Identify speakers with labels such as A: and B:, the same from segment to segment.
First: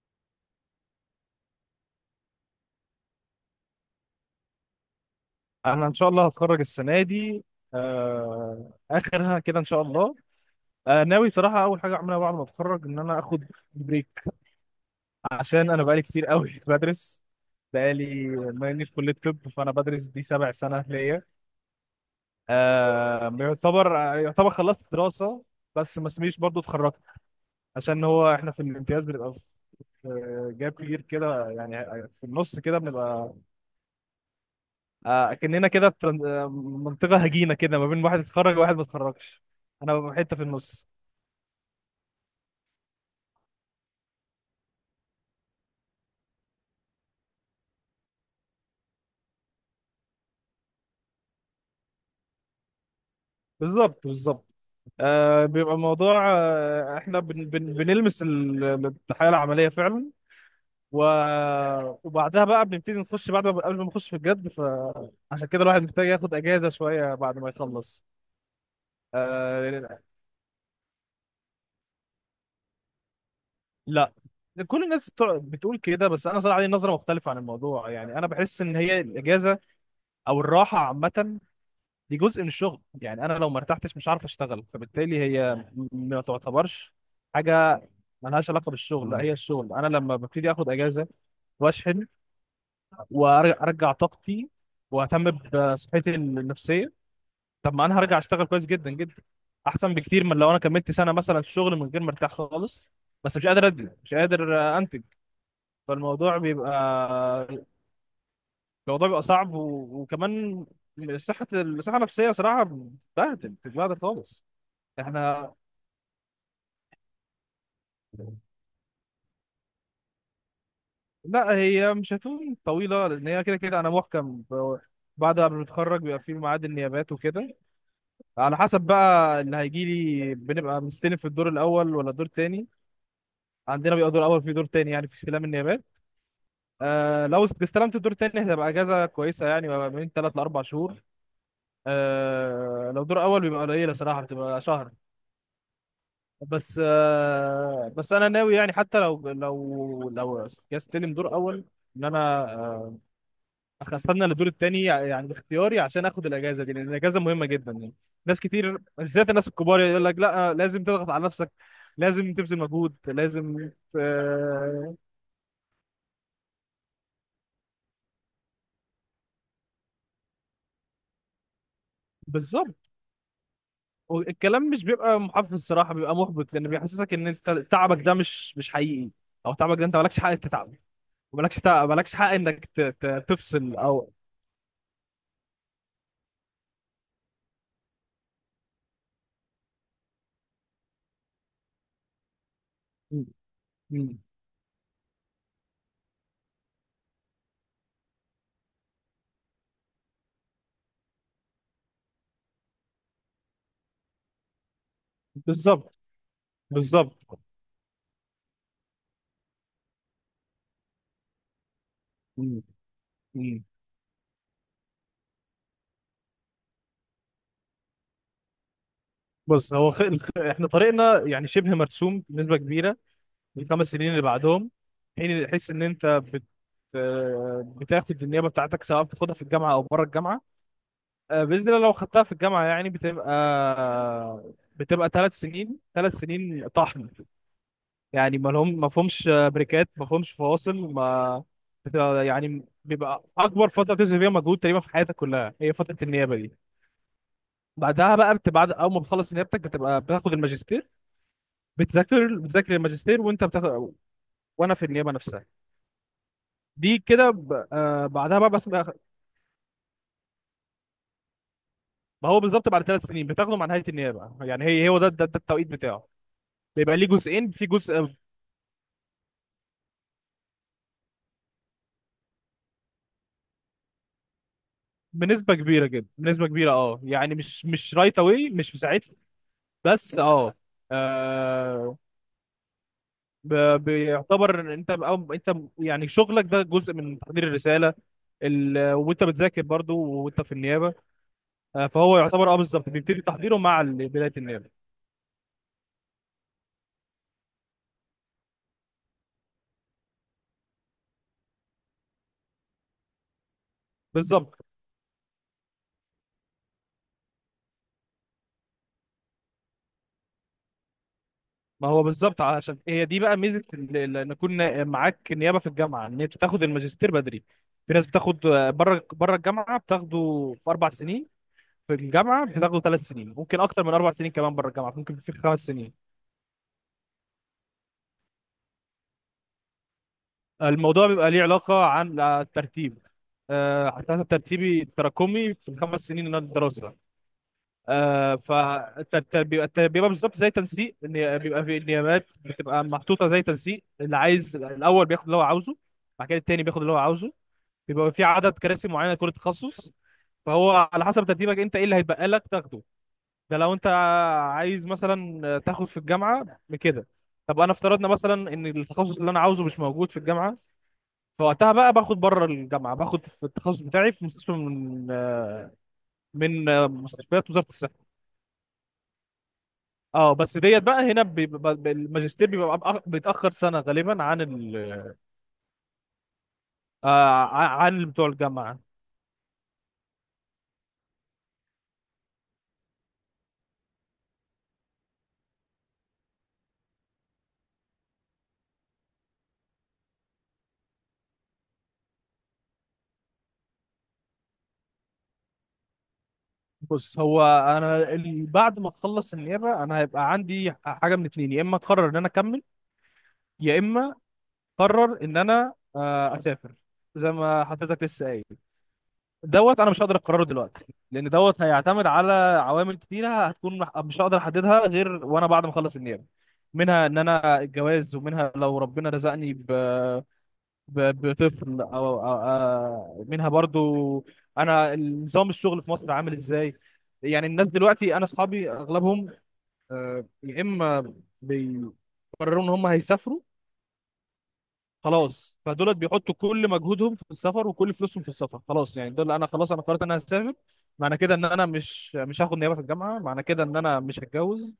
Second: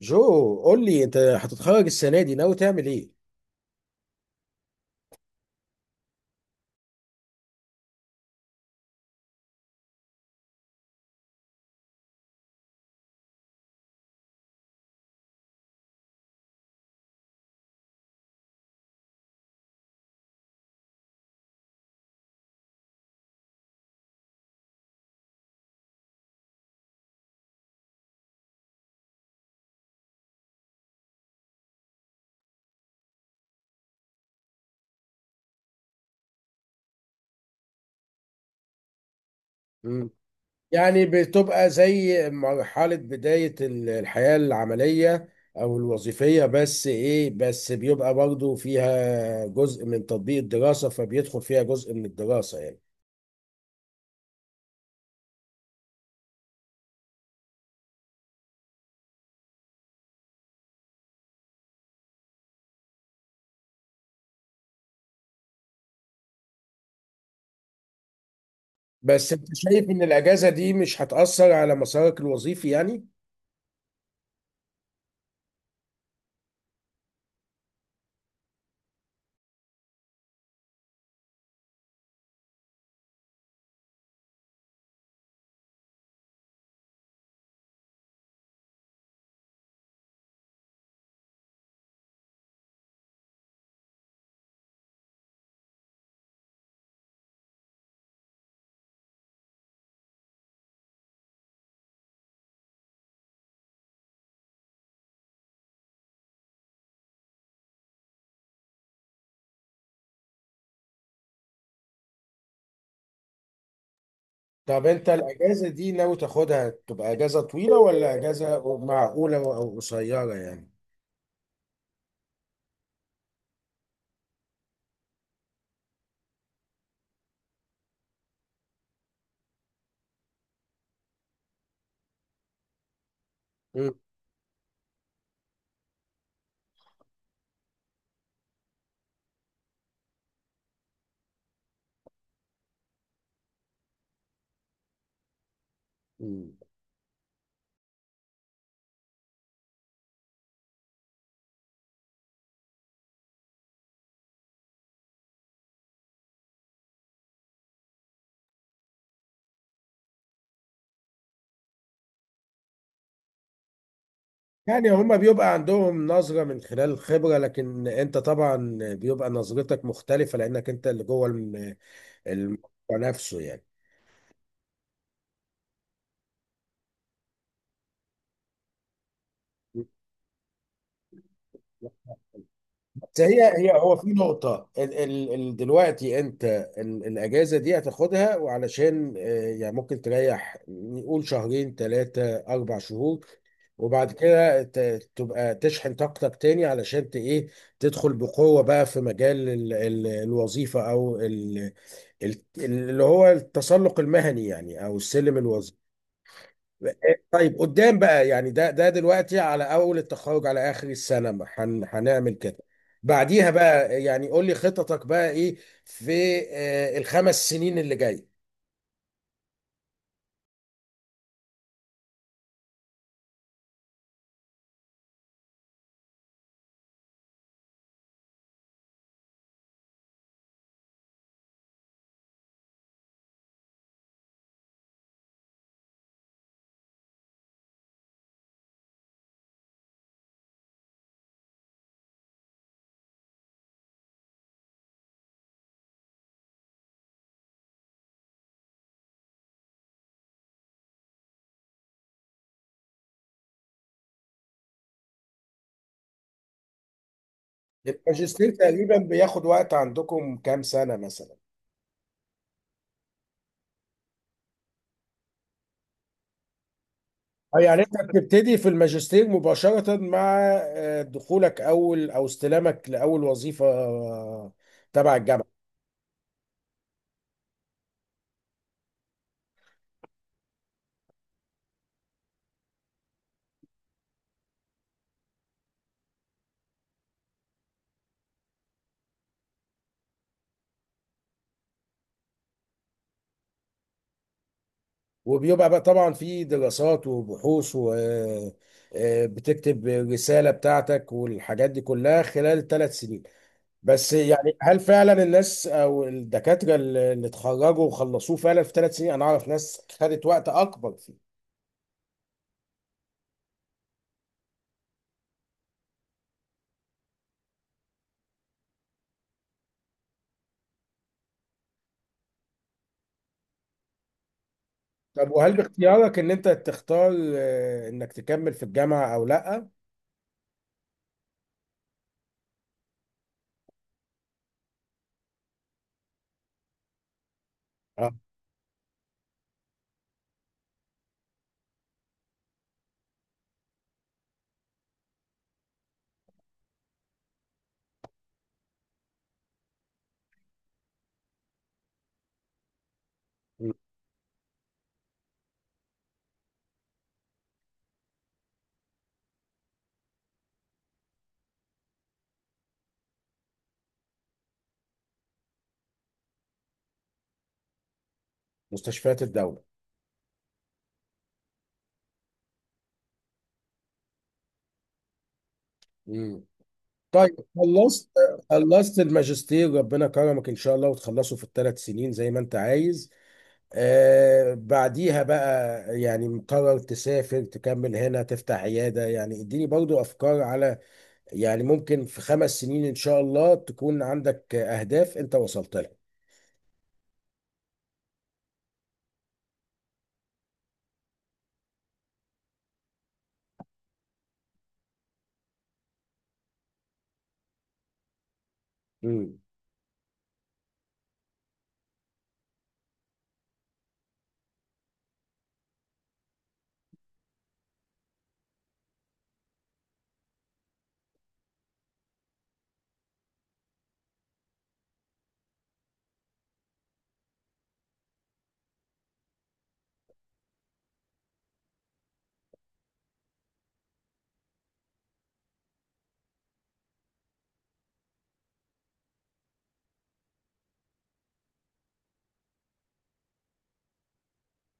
A: جو، قول لي انت هتتخرج السنه دي ناوي تعمل ايه؟
B: انا ان شاء الله هتخرج السنه دي. آه، اخرها كده ان شاء الله. آه، ناوي صراحه اول حاجه اعملها بعد ما اتخرج ان انا اخد بريك عشان انا بقالي كتير قوي بدرس. بقالي ما اني في كليه طب فانا بدرس دي 7 سنه ليا. آه، يعتبر خلصت دراسه، بس ما اسميش برضو اتخرجت، عشان هو احنا في الامتياز بنبقى في جاب كبير كده، يعني في النص كده بنبقى كأننا كده في منطقة هجينة كده ما بين واحد اتخرج وواحد ما اتخرجش. انا
A: مم.
B: ببقى حتة في النص.
A: يعني بتبقى زي مرحله بدايه الحياه العمليه او الوظيفيه، بس بيبقى برضه فيها جزء من تطبيق الدراسه، فبيدخل فيها جزء من الدراسه يعني.
B: بالظبط، بالظبط. آه، بيبقى الموضوع، آه احنا بن بن بنلمس الحياة العملية فعلا، و... وبعدها بقى بنبتدي نخش، بعد ما قبل ما نخش في الجد، فعشان كده الواحد محتاج ياخد اجازة شوية بعد ما يخلص.
A: بس انت شايف
B: آه،
A: ان الاجازه دي مش هتاثر على مسارك الوظيفي يعني؟
B: لا. كل الناس بتقول كده، بس انا صراحة عندي نظرة مختلفة عن الموضوع. يعني انا بحس ان هي الاجازة او الراحة عامة دي جزء من الشغل. يعني انا لو ما ارتحتش مش عارف اشتغل، فبالتالي هي ما تعتبرش حاجه ملهاش علاقه بالشغل، لا هي الشغل. انا لما ببتدي اخد اجازه واشحن وارجع طاقتي واهتم بصحتي النفسيه، طب ما انا هرجع اشتغل كويس جدا جدا، احسن بكتير من لو انا كملت سنه مثلا شغل من غير ما ارتاح خالص، بس مش قادر انتج. فالموضوع بيبقى، الموضوع بيبقى صعب، وكمان الصحه النفسيه صراحه بتتبهدل خالص.
A: طب انت
B: احنا،
A: الاجازه دي ناوي تاخدها تبقى اجازه طويله ولا اجازه معقوله او قصيره يعني؟
B: لا هي مش هتكون طويلة، لأن هي كده كده أنا محكم بعد ما بنتخرج بيبقى في ميعاد النيابات وكده. على حسب بقى اللي هيجيلي، بنبقى مستلف في الدور الأول ولا الدور التاني. عندنا بيبقى دور أول في دور تاني يعني في استلام النيابات. آه، لو استلمت الدور التاني هتبقى أجازة كويسة، يعني بقى من تلات لأربع شهور. آه، لو دور أول بيبقى قليلة صراحة، بتبقى شهر.
A: مم.
B: بس آه، بس أنا ناوي يعني حتى لو استلم دور أول، إن أنا آه، احنا استنى للدور التاني يعني باختياري عشان اخد الاجازه دي، لان الاجازه مهمه جدا يعني. ناس كتير بالذات الناس الكبار يقول لك لا، لازم تضغط على نفسك، لازم تبذل مجهود، لازم
A: يعني
B: آه.
A: هما بيبقى عندهم نظرة من خلال الخبرة، لكن انت طبعا بيبقى نظرتك مختلفة، لانك انت اللي جوه الموضوع
B: بالظبط.
A: نفسه يعني.
B: والكلام مش بيبقى محفز، الصراحه بيبقى محبط، لان بيحسسك ان انت تعبك ده مش حقيقي، او تعبك ده انت مالكش حق تتعب، مالكش حق انك
A: بس هي
B: تفصل
A: هو في
B: او
A: نقطة ال دلوقتي انت ال الاجازة دي هتاخدها، وعلشان يعني ممكن تريح، نقول شهرين ثلاثة اربع
B: م-
A: شهور، وبعد
B: م-
A: كده تبقى تشحن طاقتك تاني علشان ت ايه، تدخل بقوة بقى في مجال ال الوظيفة او اللي هو التسلق المهني يعني، او السلم الوظيفي.
B: بالظبط، بالظبط.
A: طيب، قدام بقى يعني، ده دلوقتي على اول التخرج على اخر السنه ما هن هنعمل كده،
B: م-
A: بعديها
B: م.
A: بقى يعني قول لي خططك بقى ايه في الخمس سنين اللي جاي.
B: بص، احنا طريقنا يعني شبه مرسوم بنسبه كبيره. ال5 سنين اللي بعدهم، تحس ان انت بت آه، بتاخد النيابه بتاعتك، سواء بتاخدها في الجامعه او بره الجامعه. آه، باذن الله لو خدتها في الجامعه يعني بتبقى، آه، بتبقى 3 سنين 3 سنين طحن، يعني ما فهمش بريكات، ما فهمش فواصل، ما بتبقى، يعني بيبقى اكبر فتره بتبذل فيها مجهود تقريبا في حياتك كلها هي فتره النيابه دي. بعدها بقى بعد اول ما بتخلص نيابتك بتبقى بتاخد الماجستير. بتذاكر، بتذاكر الماجستير، وانت بتاخد، وانا في النيابه نفسها. دي كده بعدها
A: الماجستير
B: بقى بس ما.
A: تقريبا بياخد وقت عندكم كام سنه مثلا؟
B: هو بالظبط، بعد 3 سنين بتاخده مع نهايه النيابه. يعني هي هو ده ده, ده التوقيت بتاعه. بيبقى ليه جزئين،
A: اه
B: في
A: يعني انت
B: جزء
A: بتبتدي في الماجستير مباشره مع دخولك اول او استلامك لاول وظيفه، تبع
B: بنسبه
A: الجامعه.
B: كبيره جدا، بنسبه كبيره. اه، يعني مش رايت اواي، مش في ساعتها، بس اه، آه، ب- بيعتبر إن انت أو انت يعني شغلك ده جزء من تحضير الرساله. وانت بتذاكر برضو وانت في النيابه. آه، فهو يعتبر اه بالظبط بيبتدي تحضيره مع بدايه النيابه.
A: وبيبقى بقى طبعا في دراسات وبحوث و بتكتب رسالة بتاعتك والحاجات دي كلها خلال ثلاث سنين. بس يعني
B: بالظبط.
A: هل فعلا الناس او الدكاترة اللي اتخرجوا وخلصوه فعلا في ثلاث سنين؟ انا اعرف ناس خدت وقت اكبر فيه.
B: ما هو بالظبط، عشان هي دي بقى ميزه ان يكون معاك نيابه في الجامعه، ان انت تاخد الماجستير بدري. في ناس بتاخد بره الجامعه بتاخده في 4 سنين. في الجامعه بتاخده 3 سنين، ممكن اكتر من 4 سنين كمان، بره الجامعه ممكن
A: طب
B: في
A: وهل
B: 5 سنين.
A: باختيارك ان انت تختار انك تكمل في الجامعة او لا؟
B: الموضوع بيبقى ليه علاقه عن الترتيب. آه، على حسب ترتيبي التراكمي في ال5 سنين اللي أنا الدراسه.
A: اه.
B: آه فالتربية. بالظبط، زي تنسيق، ان بيبقى في النيابات بتبقى محطوطة زي تنسيق، اللي عايز الأول بياخد اللي هو عاوزه، بعد كده التاني بياخد اللي هو عاوزه. بيبقى في عدد كراسي معينة لكل تخصص. فهو على حسب ترتيبك انت، ايه اللي هيتبقى لك تاخده. ده
A: مم.
B: لو انت عايز مثلا تاخد في الجامعة بكده. طب انا افترضنا مثلا ان التخصص اللي انا عاوزه مش موجود في الجامعة، فوقتها بقى باخد بره الجامعة، باخد في التخصص بتاعي في مستشفى من مستشفيات وزارة الصحة.
A: مستشفيات الدولة.
B: اه بس ديت بقى هنا الماجستير بيبقى بيتأخر سنة غالبا عن ال
A: مم. طيب،
B: آه عن
A: خلصت،
B: بتوع الجامعة.
A: خلصت الماجستير، ربنا كرمك ان شاء الله وتخلصه في الثلاث سنين زي ما انت عايز. آه، بعديها بقى يعني مقرر تسافر، تكمل هنا، تفتح عيادة؟ يعني اديني برضو أفكار على، يعني ممكن في خمس سنين إن شاء الله تكون عندك أهداف أنت وصلت لها.
B: بص، بعد ما اخلص النيابة انا هيبقى عندي حاجة من اتنين. يا اما اقرر ان انا اكمل، يا اما اقرر ان انا اسافر، زي ما حضرتك لسه قايل.
A: مم.
B: دوت انا مش هقدر اقرره دلوقتي، لان دوت هيعتمد على عوامل كتيرة هتكون مش هقدر احددها غير وانا بعد ما اخلص النيابة. منها ان انا الجواز، ومنها لو ربنا رزقني بطفل أو منها برضو أنا نظام الشغل في مصر عامل إزاي. يعني الناس دلوقتي، أنا أصحابي أغلبهم يا إما بيقرروا إن هم هيسافروا خلاص، فدولت بيحطوا كل مجهودهم في السفر وكل فلوسهم في السفر. خلاص يعني دول، أنا خلاص أنا قررت إن أنا هسافر، معنى كده إن أنا مش هاخد نيابة في الجامعة، معنى كده إن أنا مش هتجوز،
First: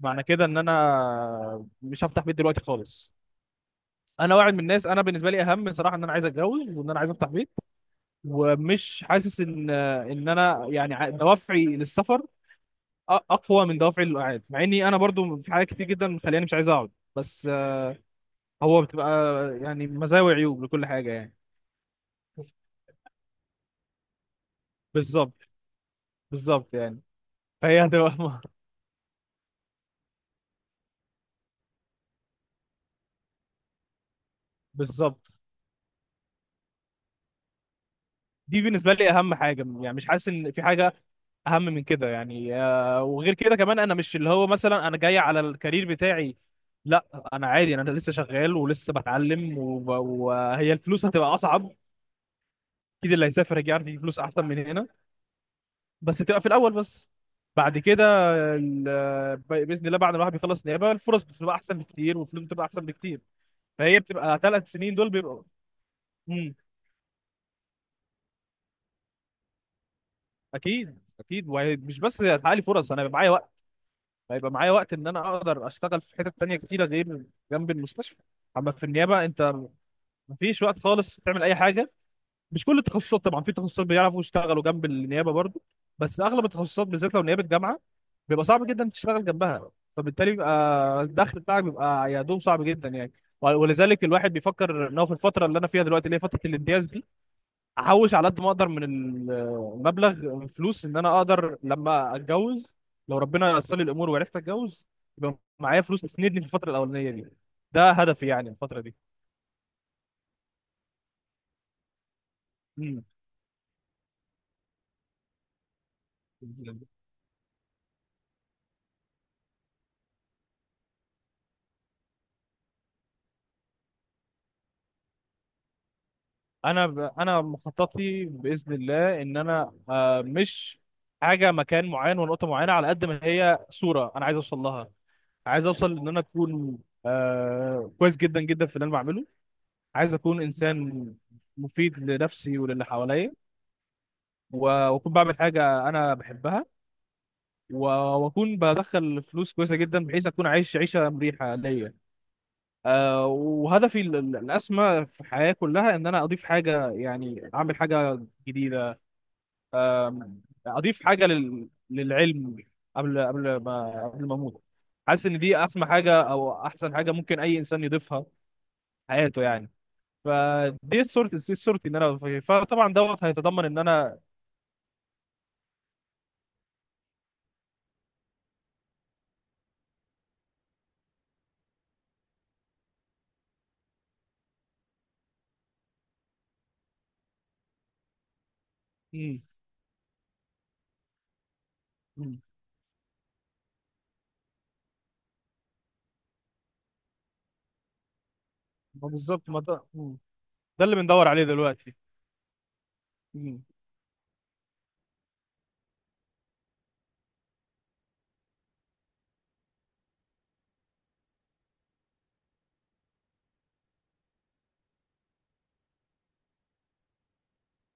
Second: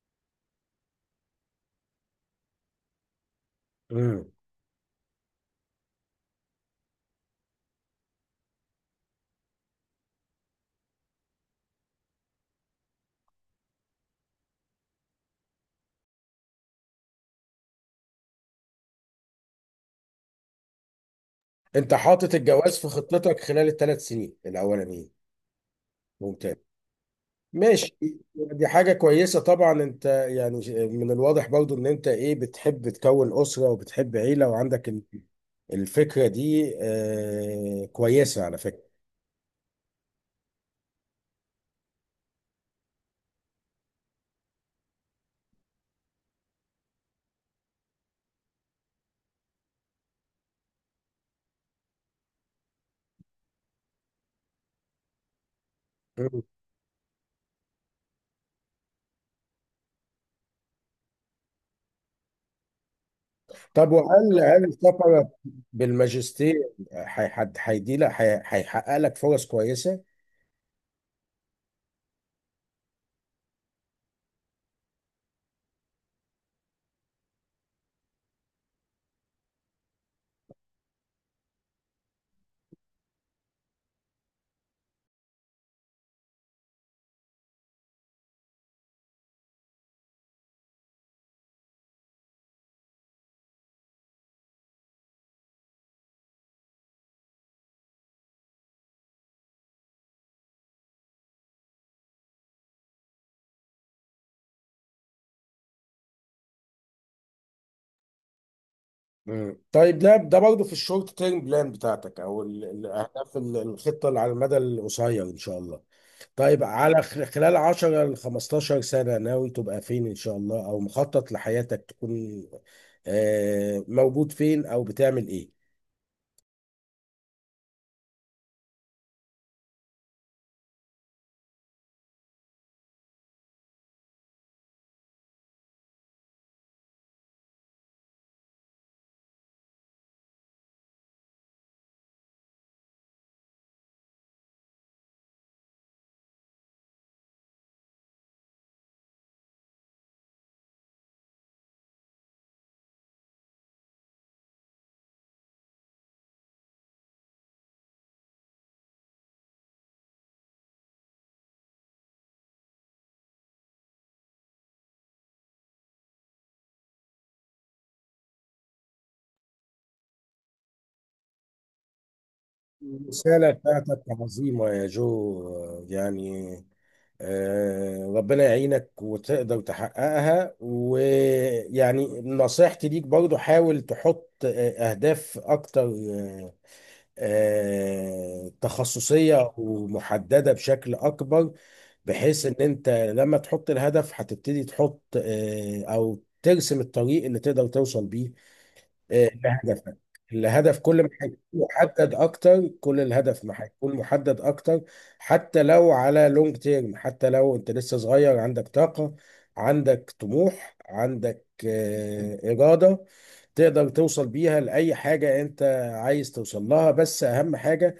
B: معنى كده إن أنا مش هفتح بيت دلوقتي خالص.
A: مم.
B: انا واحد من الناس، انا بالنسبه لي اهم صراحه ان انا عايز اتجوز وان انا عايز افتح بيت. ومش حاسس ان ان انا يعني دوافعي للسفر اقوى من دوافعي للقعاد، مع اني انا برضو في حاجات كتير جدا مخليني مش عايز اقعد، بس آه، هو بتبقى يعني مزايا وعيوب لكل حاجه يعني.
A: أنت حاطط الجواز في خطتك خلال الثلاث سنين الأولانيين؟
B: بالظبط،
A: ممتاز.
B: بالظبط يعني. فهي
A: ماشي.
B: هتبقى
A: دي حاجة كويسة طبعا. أنت يعني من الواضح برضو إن أنت إيه، بتحب تكون أسرة وبتحب عيلة، وعندك
B: بالظبط.
A: الفكرة دي، كويسة على
B: دي
A: فكرة.
B: بالنسبه لي اهم حاجه، يعني مش حاسس ان في حاجه اهم من كده. يعني آه، وغير كده كمان، انا مش اللي هو مثلا انا جاي على الكارير بتاعي، لا انا عادي، انا لسه شغال ولسه بتعلم وهي الفلوس هتبقى اصعب، اكيد اللي هيسافر هيجي عارف يجيب فلوس احسن من هنا، بس بتبقى في الاول بس. بعد كده باذن الله بعد ما الواحد بيخلص نيابه الفرص بتبقى احسن بكتير، والفلوس بتبقى احسن بكتير.
A: طب،
B: فهي
A: وهل
B: بتبقى
A: هل
B: 3 سنين دول
A: السفر
B: بيبقوا.
A: بالماجستير
B: امم.
A: هيدي لك هيحقق لك فرص كويسه؟
B: اكيد، اكيد. ومش بس هيتحقق لي فرص، انا هيبقى معايا وقت، هيبقى معايا وقت ان انا اقدر اشتغل في حتت تانية كتيره غير جنب المستشفى. اما في النيابه انت، مفيش وقت خالص تعمل اي حاجه. مش كل التخصصات طبعا، في تخصصات بيعرفوا يشتغلوا جنب النيابه برضو، بس اغلب التخصصات بالذات لو نيابه جامعه، بيبقى صعب جدا تشتغل جنبها. فبالتالي بيبقى الدخل بتاعك بيبقى يا دوب، صعب جدا يعني. ولذلك الواحد بيفكر ان هو في الفتره اللي انا فيها دلوقتي اللي هي فتره الامتياز دي، احوش على قد ما اقدر من المبلغ فلوس ان انا اقدر لما اتجوز، لو ربنا يسر لي الامور وعرفت اتجوز، يبقى معايا فلوس تسندني في الفتره الاولانيه دي. ده هدفي يعني الفتره دي.
A: مم. طيب، ده برضه في الشورت تيرم بلان بتاعتك، او
B: مم.
A: الاهداف الخطه اللي على المدى القصير ان شاء الله. طيب، على خلال 10 ل 15 سنه ناوي تبقى فين ان شاء الله، او مخطط لحياتك تكون موجود فين او بتعمل ايه؟
B: انا انا مخططي باذن الله ان انا مش حاجه مكان معين ونقطه معينه، على قد ما هي صوره انا عايز اوصل لها. عايز اوصل ان انا اكون آه كويس جدا جدا في اللي انا بعمله. عايز اكون انسان مفيد لنفسي وللي حواليا، واكون بعمل حاجه انا بحبها، و- واكون بدخل فلوس كويسه جدا بحيث اكون عايش عيشه مريحه ليا. آه، وهدفي الاسمى في الحياه كلها ان انا اضيف حاجه، يعني اعمل حاجه جديده. آم، اضيف حاجه للعلم، قبل ما اموت. حاسس ان دي اسمى حاجه او احسن حاجه ممكن اي انسان يضيفها حياته يعني. فدي صورتي، دي صورتي ان انا فيه. فطبعا دوت
A: الرسالة
B: هيتضمن ان
A: بتاعتك
B: انا.
A: عظيمة يا جو، يعني ربنا يعينك وتقدر تحققها. ويعني نصيحتي ليك برضو، حاول تحط أهداف أكتر،
B: مم.
A: تخصصية ومحددة بشكل أكبر، بحيث
B: مم.
A: إن أنت لما تحط الهدف هتبتدي تحط أو ترسم الطريق اللي تقدر توصل بيه
B: ما
A: آه،
B: بالظبط ما ده.
A: لهدفك.
B: مم.
A: الهدف
B: ده اللي
A: كل ما
B: بندور
A: هيكون
B: عليه دلوقتي.
A: محدد اكتر كل الهدف ما
B: مم.
A: هيكون محدد اكتر، حتى لو على لونج تيرم، حتى لو انت لسه صغير عندك طاقة، عندك طموح، عندك إرادة، تقدر توصل بيها لأي حاجة أنت عايز توصل لها. بس أهم حاجة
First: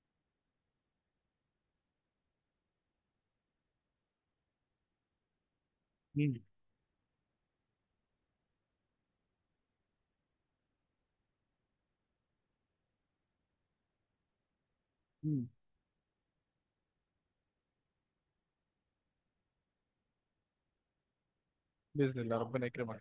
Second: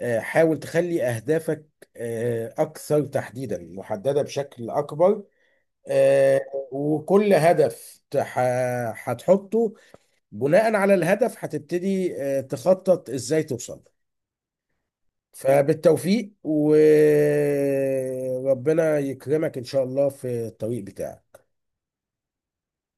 A: حاول تخلي أهدافك أكثر تحديدا، محددة بشكل أكبر.
B: مم.
A: آه، وكل هدف هتحطه، بناء على الهدف هتبتدي تخطط ازاي توصل له.
B: مم.
A: فبالتوفيق، وربنا يكرمك ان شاء الله في الطريق بتاعك.
B: باذن الله ربنا يكرمك.